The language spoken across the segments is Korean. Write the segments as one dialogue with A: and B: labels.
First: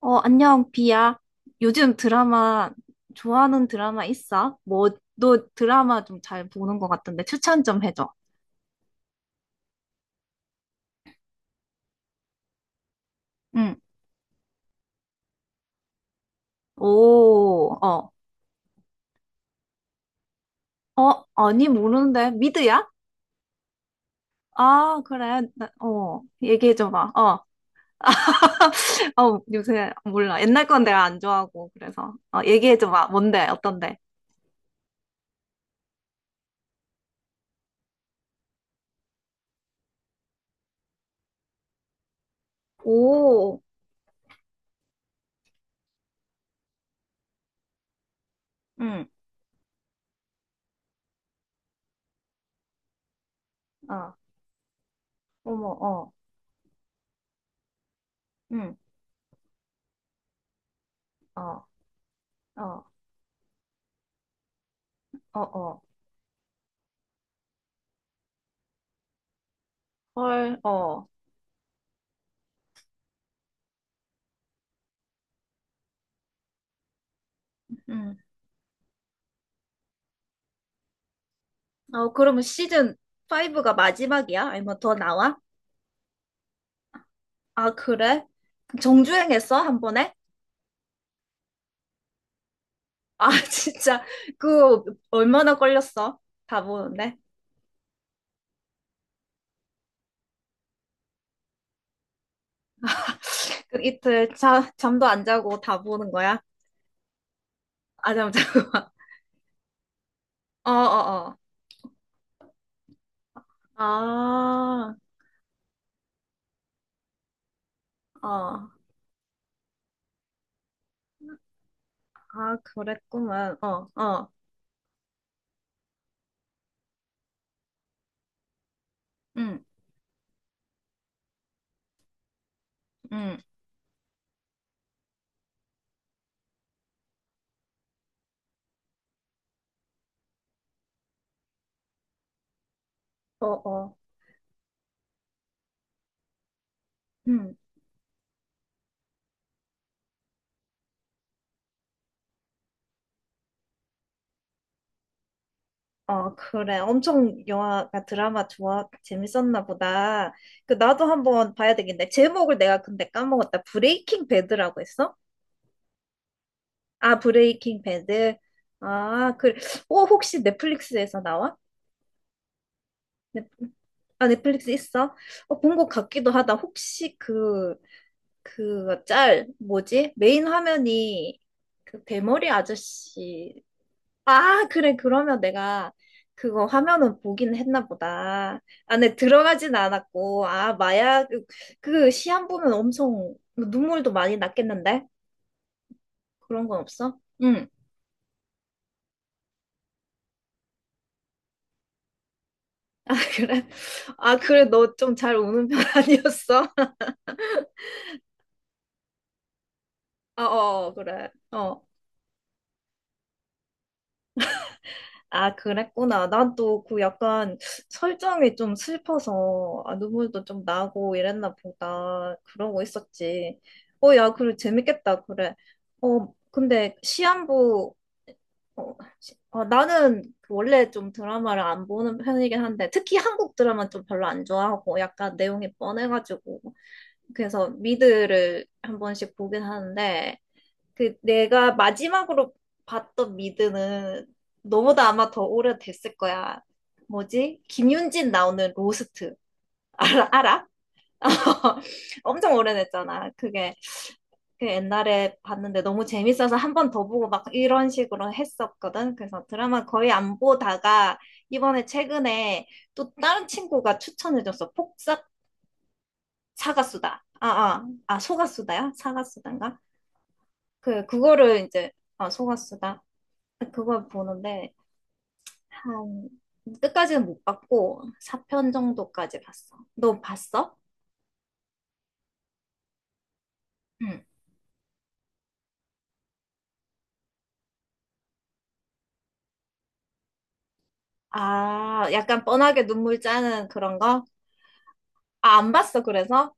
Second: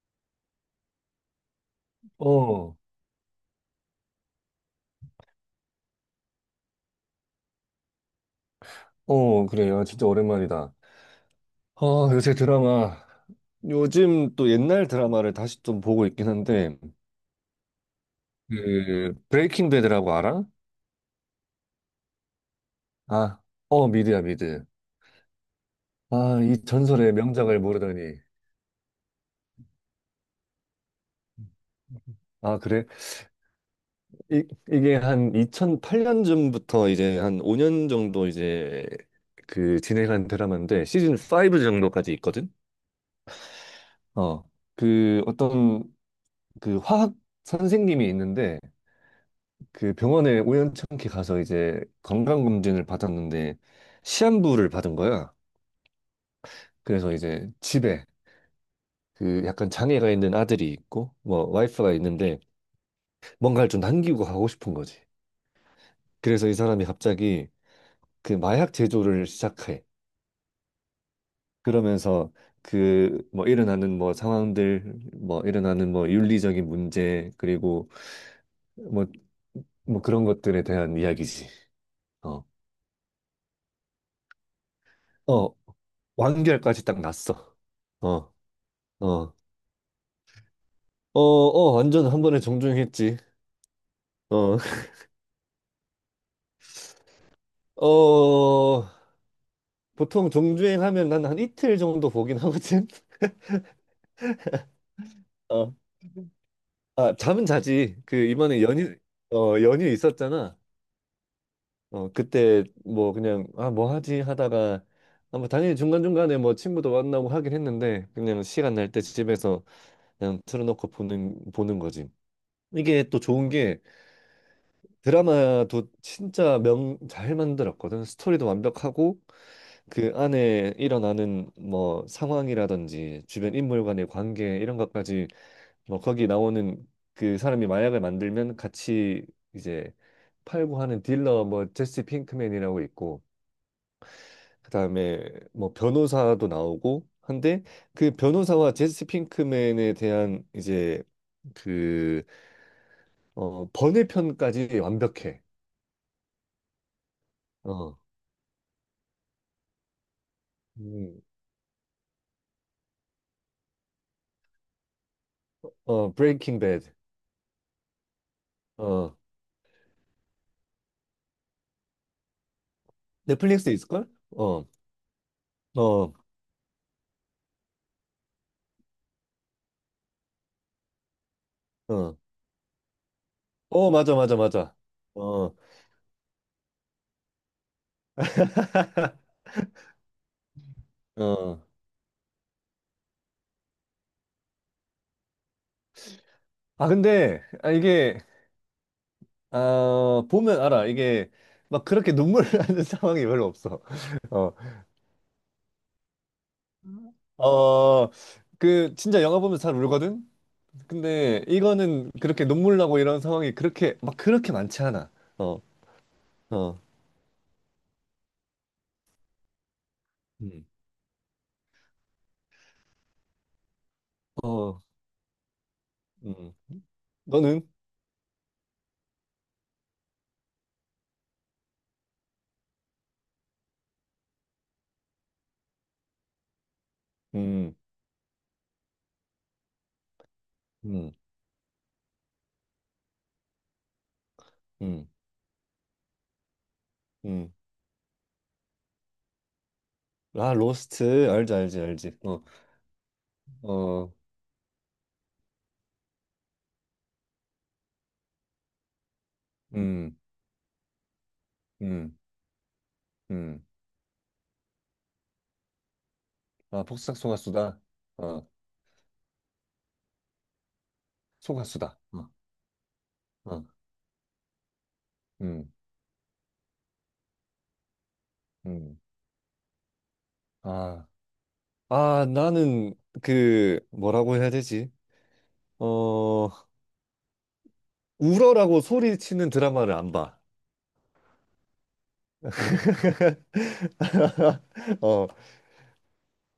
A: 안녕, 비야. 요즘 드라마,
B: 어,
A: 좋아하는 드라마 있어? 뭐, 너 드라마 좀 잘 보는 것 같던데, 추천 좀 해줘.
B: 어, 그래요. 진짜 오랜만이다. 아, 요새 드라마.
A: 응.
B: 요즘 또 옛날 드라마를 다시 좀 보고 있긴 한데,
A: 오, 어.
B: 그, 브레이킹 배드라고 알아?
A: 아니, 모르는데. 미드야?
B: 아, 어, 미드야, 미드.
A: 아, 그래.
B: 아, 이 전설의
A: 얘기해줘봐. 어,
B: 명작을 모르다니.
A: 요새 몰라. 옛날 건 내가 안 좋아하고, 그래서.
B: 아, 그래?
A: 얘기해줘봐. 뭔데? 어떤데?
B: 이, 이게 한 2008년쯤부터 이제 한 5년 정도 이제 그 진행한 드라마인데, 시즌 5 정도까지 있거든?
A: 오,
B: 어, 그 어떤 그 화학 선생님이 있는데,
A: 응,
B: 그 병원에 우연찮게 가서 이제 건강검진을 받았는데
A: 어,
B: 시한부를 받은 거야.
A: 어머, 어,
B: 그래서 이제 집에
A: 응,
B: 그 약간 장애가 있는 아들이 있고 뭐
A: 어,
B: 와이프가 있는데
A: 어,
B: 뭔가를 좀 남기고 가고 싶은 거지.
A: 어, 어.
B: 그래서 이 사람이 갑자기 그 마약 제조를 시작해.
A: 헐, 어.
B: 그러면서 그 뭐 일어나는 뭐 상황들 뭐 일어나는 뭐 윤리적인 문제 그리고 뭐 뭐 그런 것들에 대한 이야기지.
A: 어, 그러면
B: 어.
A: 시즌 5가 마지막이야? 아니면 더 나와?
B: 어, 완결까지 딱 났어.
A: 아, 그래?
B: 어, 어.
A: 정주행했어? 한 번에?
B: 어, 어, 완전 한 번에 정주행했지.
A: 아, 진짜.
B: 어,
A: 그, 얼마나 걸렸어? 다 보는데.
B: 어, 보통 정주행하면 난 한 이틀 정도 보긴 하거든.
A: 그 이틀 잠도 안 자고
B: 어,
A: 다 보는 거야?
B: 아, 잠은 자지.
A: 아,
B: 그
A: 잠, 자
B: 이번에
A: 고
B: 연휴, 어, 연휴 있었잖아.
A: 어, 어, 어.
B: 어, 그때 뭐 그냥 아, 뭐 하지 하다가
A: 아,
B: 아, 뭐 당연히 중간중간에 뭐 친구도 만나고 하긴 했는데 그냥
A: 어.
B: 시간 날때 집에서 그냥 틀어놓고 보는 거지.
A: 아,
B: 이게 또 좋은
A: 그랬구만.
B: 게
A: 어, 어.
B: 드라마도 진짜 명 잘 만들었거든. 스토리도 완벽하고
A: 응,
B: 그 안에 일어나는 뭐 상황이라든지
A: 응.
B: 주변 인물 간의 관계 이런 것까지 뭐 거기 나오는 그 사람이 마약을 만들면 같이 이제 팔고 하는 딜러 뭐 제시 핑크맨이라고 있고
A: 어, 어.
B: 그다음에 뭐 변호사도 나오고
A: 응.
B: 한데 그 변호사와 제시 핑크맨에 대한 이제 그 어 번외편까지 완벽해.
A: 어, 그래. 엄청
B: 어.
A: 영화가 드라마 좋아, 재밌었나 보다. 그, 나도
B: 음.
A: 한번 봐야 되겠네. 제목을 내가 근데 까먹었다. 브레이킹 배드라고 했어?
B: 어 브레이킹 배드.
A: 아, 브레이킹 배드.
B: 어.
A: 아, 그래. 어, 혹시 넷플릭스에서 나와? 넷,
B: 넷플릭스 있을걸?
A: 아,
B: 어.
A: 넷플릭스 있어? 어, 본 것
B: 어.
A: 같기도 하다. 혹시 그, 그 짤, 뭐지? 메인 화면이 그
B: 어.
A: 대머리 아저씨
B: 어, 맞아, 맞아,
A: 아,
B: 맞아.
A: 그래. 그러면
B: 어,
A: 내가 그거 화면은 보긴 했나 보다. 안에 들어가진 않았고, 아, 마약,
B: 어.
A: 그 시한 보면 엄청 눈물도 많이 났겠는데? 그런 건
B: 아,
A: 없어?
B: 근데,
A: 응.
B: 아, 이게, 아, 보면 알아. 이게, 막 그렇게 눈물 나는
A: 아,
B: 상황이 별로
A: 그래?
B: 없어.
A: 아,
B: 어,
A: 그래. 너 좀 잘 우는 편 아니었어?
B: 어, 그, 진짜 영화 보면 잘 울거든?
A: 어, 어, 그래.
B: 근데
A: 어.
B: 이거는 그렇게 눈물 나고 이런 상황이 그렇게, 막 그렇게 많지 않아.
A: 아,
B: 어,
A: 그랬구나. 난
B: 어,
A: 또 그 약간 설정이 좀 슬퍼서 아, 눈물도 좀
B: 음.
A: 나고 이랬나 보다. 그러고 있었지. 어, 야, 그래,
B: 어,
A: 재밌겠다. 그래. 어,
B: 음.
A: 근데
B: 너는?
A: 시한부, 나는 그 원래 좀 드라마를 안 보는 편이긴 한데, 특히 한국 드라마 좀 별로 안 좋아하고, 약간 내용이 뻔해가지고. 그래서
B: 음,
A: 미드를 한 번씩 보긴 하는데,
B: 음,
A: 그 내가 마지막으로 봤던 미드는
B: 음,
A: 너보다 아마 더 오래됐을 거야.
B: 음.
A: 뭐지? 김윤진 나오는 로스트. 알아?
B: 아,
A: 알아?
B: 로스트. 알지, 알지, 알지. 어,
A: 엄청 오래됐잖아. 그게
B: 어,
A: 그 옛날에 봤는데 너무 재밌어서 한 번 더 보고 막 이런 식으로 했었거든. 그래서 드라마 거의
B: 음,
A: 안 보다가 이번에
B: 음,
A: 최근에 또 다른
B: 음.
A: 친구가 추천해줬어. 폭삭
B: 아, 폭싹
A: 사가수다. 아,
B: 소가수다.
A: 아, 아,
B: 어,
A: 소가수다야? 사가수단가? 그, 그거를 이제,
B: 소가수다. 어,
A: 아, 소가수다.
B: 어,
A: 그걸 보는데
B: 음,
A: 한 끝까지는 못 봤고 4편
B: 음.
A: 정도까지 봤어. 너 봤어?
B: 아, 아, 나는 그
A: 응.
B: 뭐라고 해야 되지? 어, 울어라고 소리치는 드라마를 안 봐.
A: 아, 약간 뻔하게 눈물 짜는 그런 거?
B: 어,
A: 아, 안 봤어, 그래서?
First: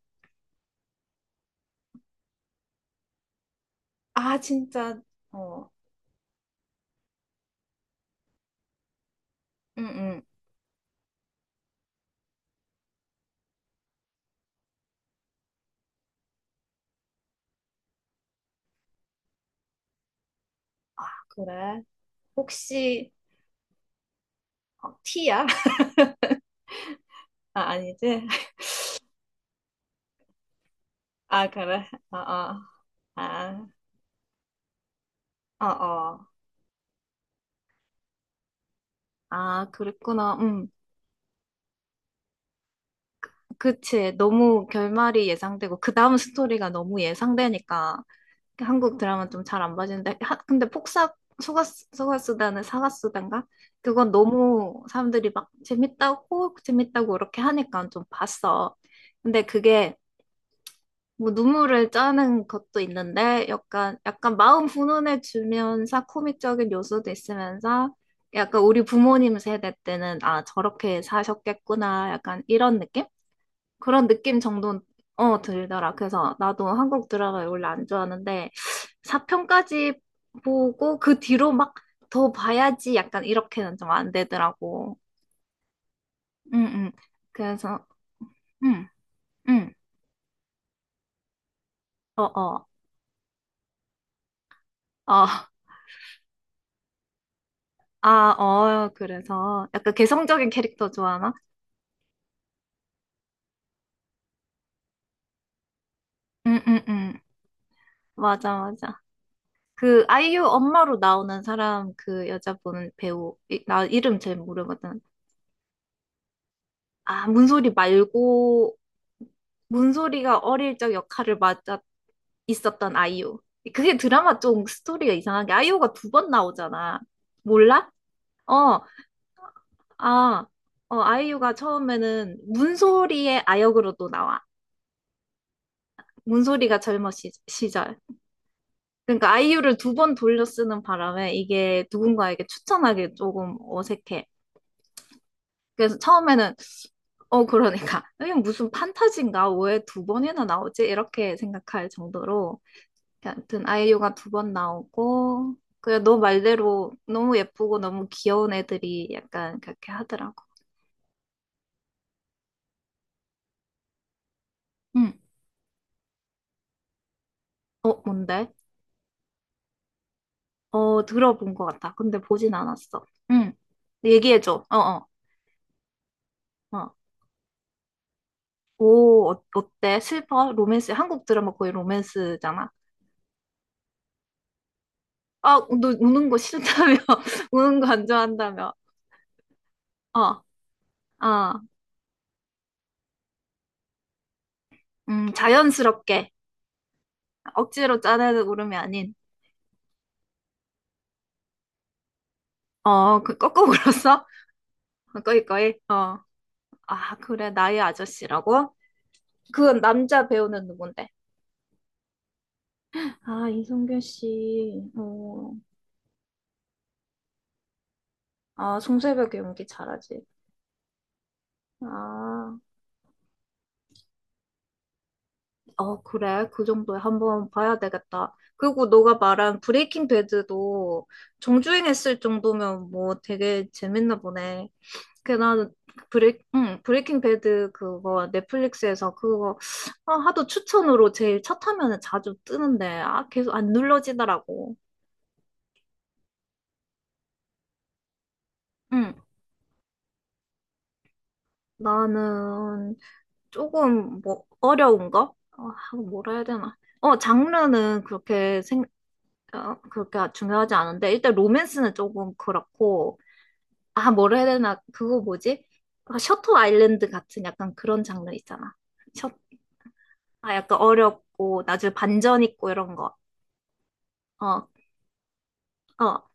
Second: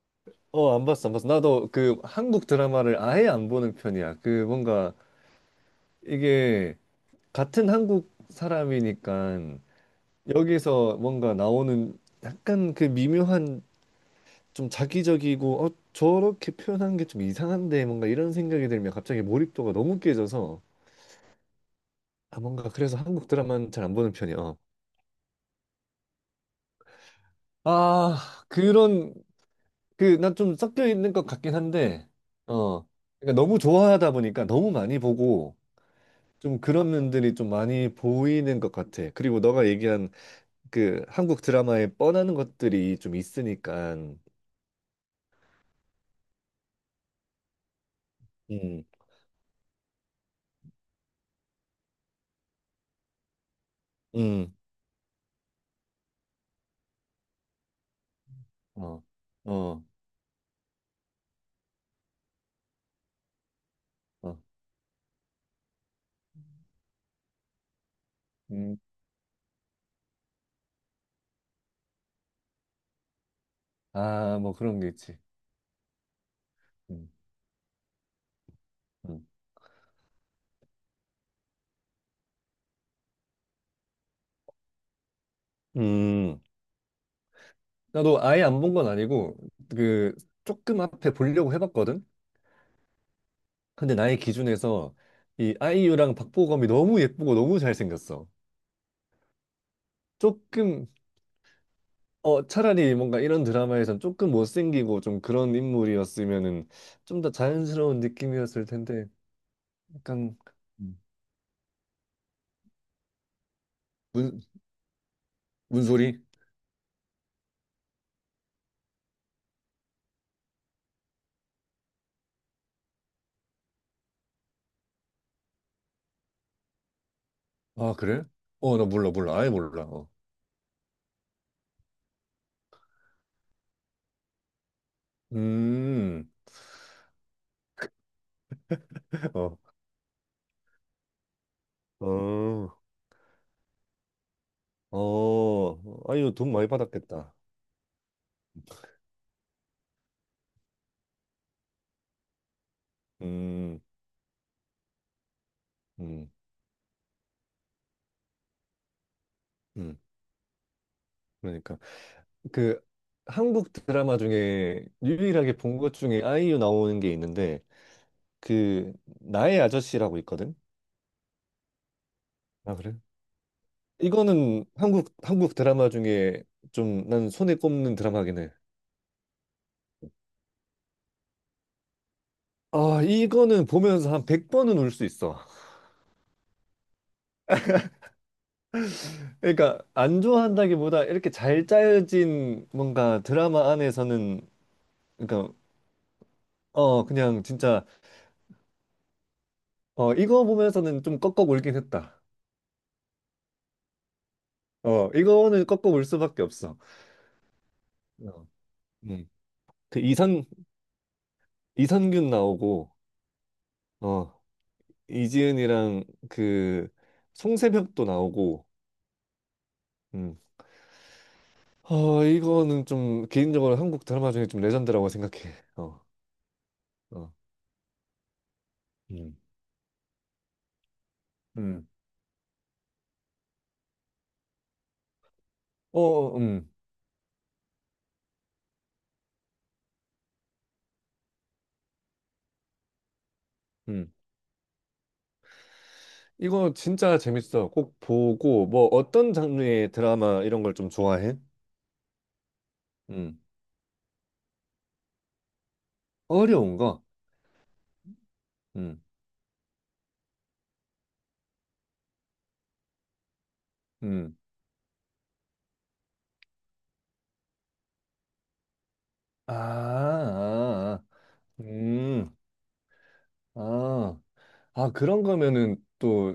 B: 어, 안 봤어, 안 봤어. 나도 그 한국 드라마를 아예 안 보는 편이야.
A: 아,
B: 그 뭔가
A: 진짜. 어,
B: 이게 같은 한국 사람이니까
A: 응, 응.
B: 여기서 뭔가 나오는 약간 그 미묘한 좀 자기적이고 어 저렇게 표현하는 게 좀 이상한데 뭔가 이런 생각이 들면 갑자기 몰입도가 너무 깨져서
A: 그래.
B: 아 뭔가 그래서
A: 혹시
B: 한국 드라마는 잘 안 보는 편이야.
A: 어, 티야 아, 아니지?
B: 아 그런 그 나 좀 섞여 있는 것
A: 아,
B: 같긴
A: 그래.
B: 한데
A: 어, 어.
B: 어 그러니까 너무
A: 아,
B: 좋아하다 보니까 너무 많이 보고
A: 어, 어.
B: 좀 그런 면들이 좀 많이 보이는 것 같아. 그리고 너가
A: 아,
B: 얘기한
A: 그랬구나. 음.
B: 그 한국 드라마에 뻔하는 것들이 좀 있으니까
A: 그치. 너무 결말이 예상되고, 그 다음 스토리가 너무 예상되니까
B: 음
A: 한국 드라마 좀 잘 안 봐지는데. 하- 근데 폭삭, 소가스, 소가다는 사가수단가 그건
B: 음
A: 너무 사람들이 막 재밌다고, 재밌다고 이렇게 하니까 좀 봤어.
B: 어
A: 근데
B: 어
A: 그게 뭐 눈물을 짜는 것도 있는데, 약간, 약간
B: 어
A: 마음 훈훈해지면서 코믹적인 요소도 있으면서, 약간 우리
B: 음
A: 부모님 세대 때는 아, 저렇게 사셨겠구나. 약간 이런 느낌? 그런
B: 아
A: 느낌
B: 뭐 그런
A: 정도
B: 게 있지.
A: 어 들더라. 그래서 나도 한국
B: 음,
A: 드라마 원래 안 좋아하는데
B: 음.
A: 4편까지 보고 그 뒤로 막 더 봐야지 약간 이렇게는 좀 안 되더라고.
B: 음,
A: 응응. 그래서
B: 나도 아예 안 본
A: 응응.
B: 건 아니고, 그, 조금 앞에 보려고 해봤거든?
A: 어어. 어.
B: 근데 나의 기준에서
A: 어. 어.
B: 이 아이유랑 박보검이 너무 예쁘고 너무 잘생겼어.
A: 아, 어. 그래서 약간 개성적인
B: 조금,
A: 캐릭터 좋아하나?
B: 어, 차라리 뭔가 이런 드라마에선 조금 못생기고 좀 그런 인물이었으면은
A: 응응응.
B: 좀 더 자연스러운
A: 맞아
B: 느낌이었을
A: 맞아.
B: 텐데,
A: 그
B: 약간,
A: 아이유 엄마로 나오는 사람 그 여자분 배우 이- 나 이름 잘
B: 문,
A: 모르거든.
B: 문소리?
A: 아, 문소리 말고, 문소리가 어릴 적 역할을 맡아 있었던 아이유. 그게 드라마 좀 스토리가 이상한 게 아이유가 두 번 나오잖아. 몰라?
B: 아, 그래? 어,
A: 어,
B: 나 몰라, 몰라. 아예 몰라. 어.
A: 아, 어, 아이유가 처음에는 문소리의 아역으로도 나와.
B: 음,
A: 문소리가 젊은 시절. 그러니까
B: 어,
A: 아이유를 두 번 돌려 쓰는 바람에 이게 누군가에게
B: 어,
A: 추천하기 조금 어색해.
B: 어,
A: 그래서
B: 아이유 돈
A: 처음에는
B: 많이 받았겠다.
A: 어 그러니까 이게 무슨 판타지인가 왜 두 번이나 나오지? 이렇게 생각할 정도로 하여튼
B: 음.
A: 아이유가 두 번 나오고 그냥 너
B: 음.
A: 말대로 너무 예쁘고 너무 귀여운 애들이 약간 그렇게
B: 음,
A: 하더라고.
B: 그러니까 그 한국 드라마 중에
A: 응.
B: 유일하게 본 것 중에 아이유 나오는 게 있는데
A: 어 뭔데?
B: 그 나의 아저씨라고 있거든.
A: 어 들어본 것 같아. 근데 보진
B: 아 그래?
A: 않았어. 응. 얘기해줘.
B: 이거는
A: 어 어.
B: 한국 드라마 중에
A: 어.
B: 좀 난 손에 꼽는 드라마긴 해.
A: 오 어, 어때? 슬퍼? 로맨스 한국 드라마 거의 로맨스잖아.
B: 아 이거는 보면서 한 100번은 울 수 있어.
A: 아 너 우는 거 싫다며? 우는 거 안 좋아한다며?
B: 그러니까 안
A: 어.
B: 좋아한다기보다 이렇게
A: 어.
B: 잘 짜여진 뭔가 드라마 안에서는 그러니까
A: 자연스럽게
B: 어 그냥 진짜
A: 억지로 짜내는 울음이 아닌
B: 어 이거 보면서는 좀 꺾어 울긴 했다.
A: 어, 그 꺾어 울었어?
B: 어
A: 꺼이
B: 이거는
A: 꺼이.
B: 꺾어 울
A: 어.
B: 수밖에 없어.
A: 아, 그래. 나의
B: 어.
A: 아저씨라고?
B: 네.
A: 그건
B: 그
A: 남자 배우는 누군데?
B: 이선균 나오고
A: 아, 이성균
B: 어
A: 씨. 어.
B: 이지은이랑 그 송새벽도 나오고
A: 아, 송새벽 연기 잘하지.
B: 음. 어
A: 아.
B: 이거는 좀 개인적으로 한국 드라마 중에 좀 레전드라고 생각해. 어.
A: 어, 그래. 그 정도에
B: 어.
A: 한번 봐야 되겠다. 그리고 너가
B: 음.
A: 말한 브레이킹 배드도
B: 음.
A: 정주행했을 정도면 뭐 되게 재밌나 보네. 그 나는
B: 어,
A: 브레이킹 배드 그거 넷플릭스에서 그거 아, 하도 추천으로 제일 첫 화면에 자주 뜨는데 아, 계속 안
B: 음.
A: 눌러지더라고.
B: 이거 진짜 재밌어. 꼭 보고 뭐
A: 응.
B: 어떤 장르의 드라마 이런 걸 좀 좋아해?
A: 나는
B: 음.
A: 조금 뭐 어려운 거? 아, 뭐라 해야 되나?
B: 어려운 거.
A: 어, 장르는 그렇게 생각
B: 음.
A: 어, 그렇게 중요하지 않은데 일단 로맨스는 조금 그렇고 아
B: 음.
A: 뭐라 해야 되나 그거 뭐지? 약간 셔터 아일랜드 같은 약간 그런 장르 있잖아. 셔,
B: 아.
A: 아 약간
B: 아. 아.
A: 어렵고 나중에
B: 음.
A: 반전 있고 이런 거.
B: 아.
A: 어,
B: 아, 그런 거면은
A: 어,
B: 또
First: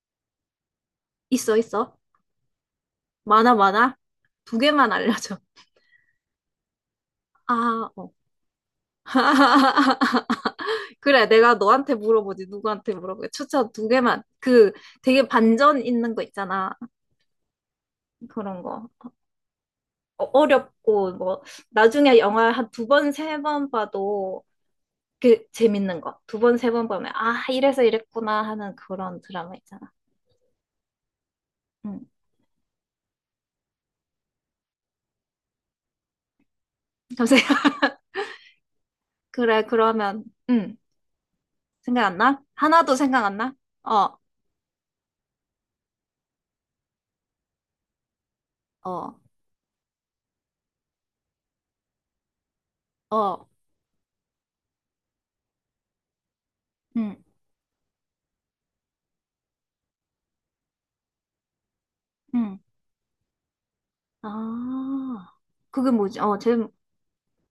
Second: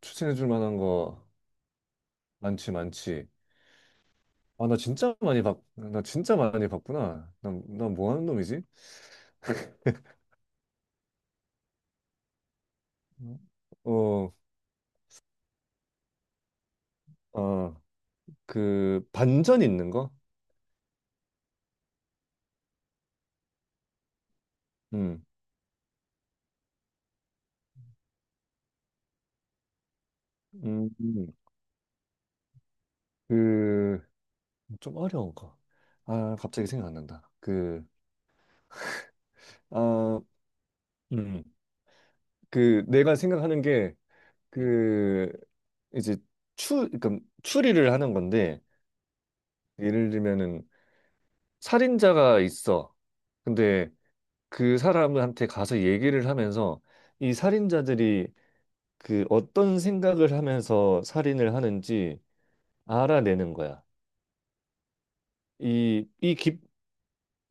B: 추천해 줄 만한 거
A: 있어 있어.
B: 많지, 많지.
A: 많아 많아. 두
B: 아,
A: 개만 알려줘.
B: 나 진짜 많이 봤구나.
A: 아, 어.
B: 난뭐 하는 놈이지?
A: 그래, 내가 너한테 물어보지, 누구한테 물어보게. 추천 두 개만.
B: 어,
A: 그 되게 반전 있는 거 있잖아.
B: 아,
A: 그런 거.
B: 그, 반전 있는 거?
A: 어- 어렵고 뭐 나중에 영화 한 두 번, 세 번 봐도
B: 음,
A: 그 재밌는 거. 두 번, 세 번 보면 아, 이래서 이랬구나 하는 그런 드라마 있잖아.
B: 음, 음.
A: 응.
B: 그, 좀 어려운가? 아, 갑자기 생각 안 난다.
A: 감사해요.
B: 그,
A: 그래,
B: 아,
A: 그러면 응.
B: 음,
A: 생각 안 나?
B: 그,
A: 하나도
B: 내가
A: 생각 안 나?
B: 생각하는 게,
A: 어,
B: 그, 이제 그러니까 추리를 하는 건데,
A: 어,
B: 예를 들면은, 살인자가 있어.
A: 어.
B: 근데 그 사람한테 가서 얘기를 하면서
A: 응,
B: 이 살인자들이 그 어떤 생각을 하면서 살인을 하는지
A: 응.
B: 알아내는 거야.
A: 아. 그게
B: 이,
A: 뭐지?
B: 이
A: 어, 제
B: 기,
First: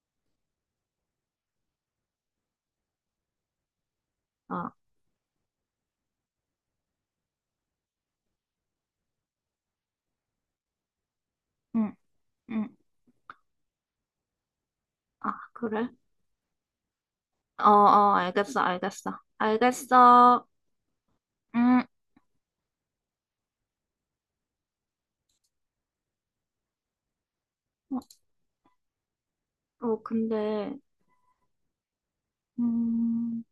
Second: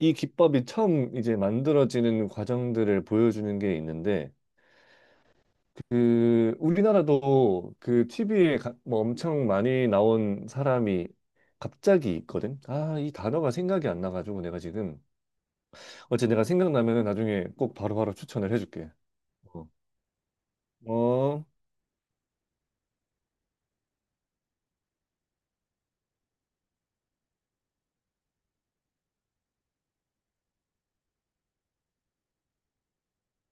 B: 이 기법이 처음 이제 만들어지는 과정들을 보여주는 게 있는데
A: 아.
B: 그 우리나라도 그 TV에 뭐 엄청 많이 나온 사람이
A: 응,
B: 갑자기 있거든.
A: 응.
B: 아, 이 단어가 생각이 안 나가지고 내가 지금
A: 아, 그래?
B: 어째 내가 생각나면은 나중에
A: 어,
B: 꼭
A: 어,
B: 바로바로 추천을
A: 알겠어.
B: 해줄게.
A: 알겠어.
B: 어.
A: 알겠어.
B: 어.
A: 음. 어, 근데 음.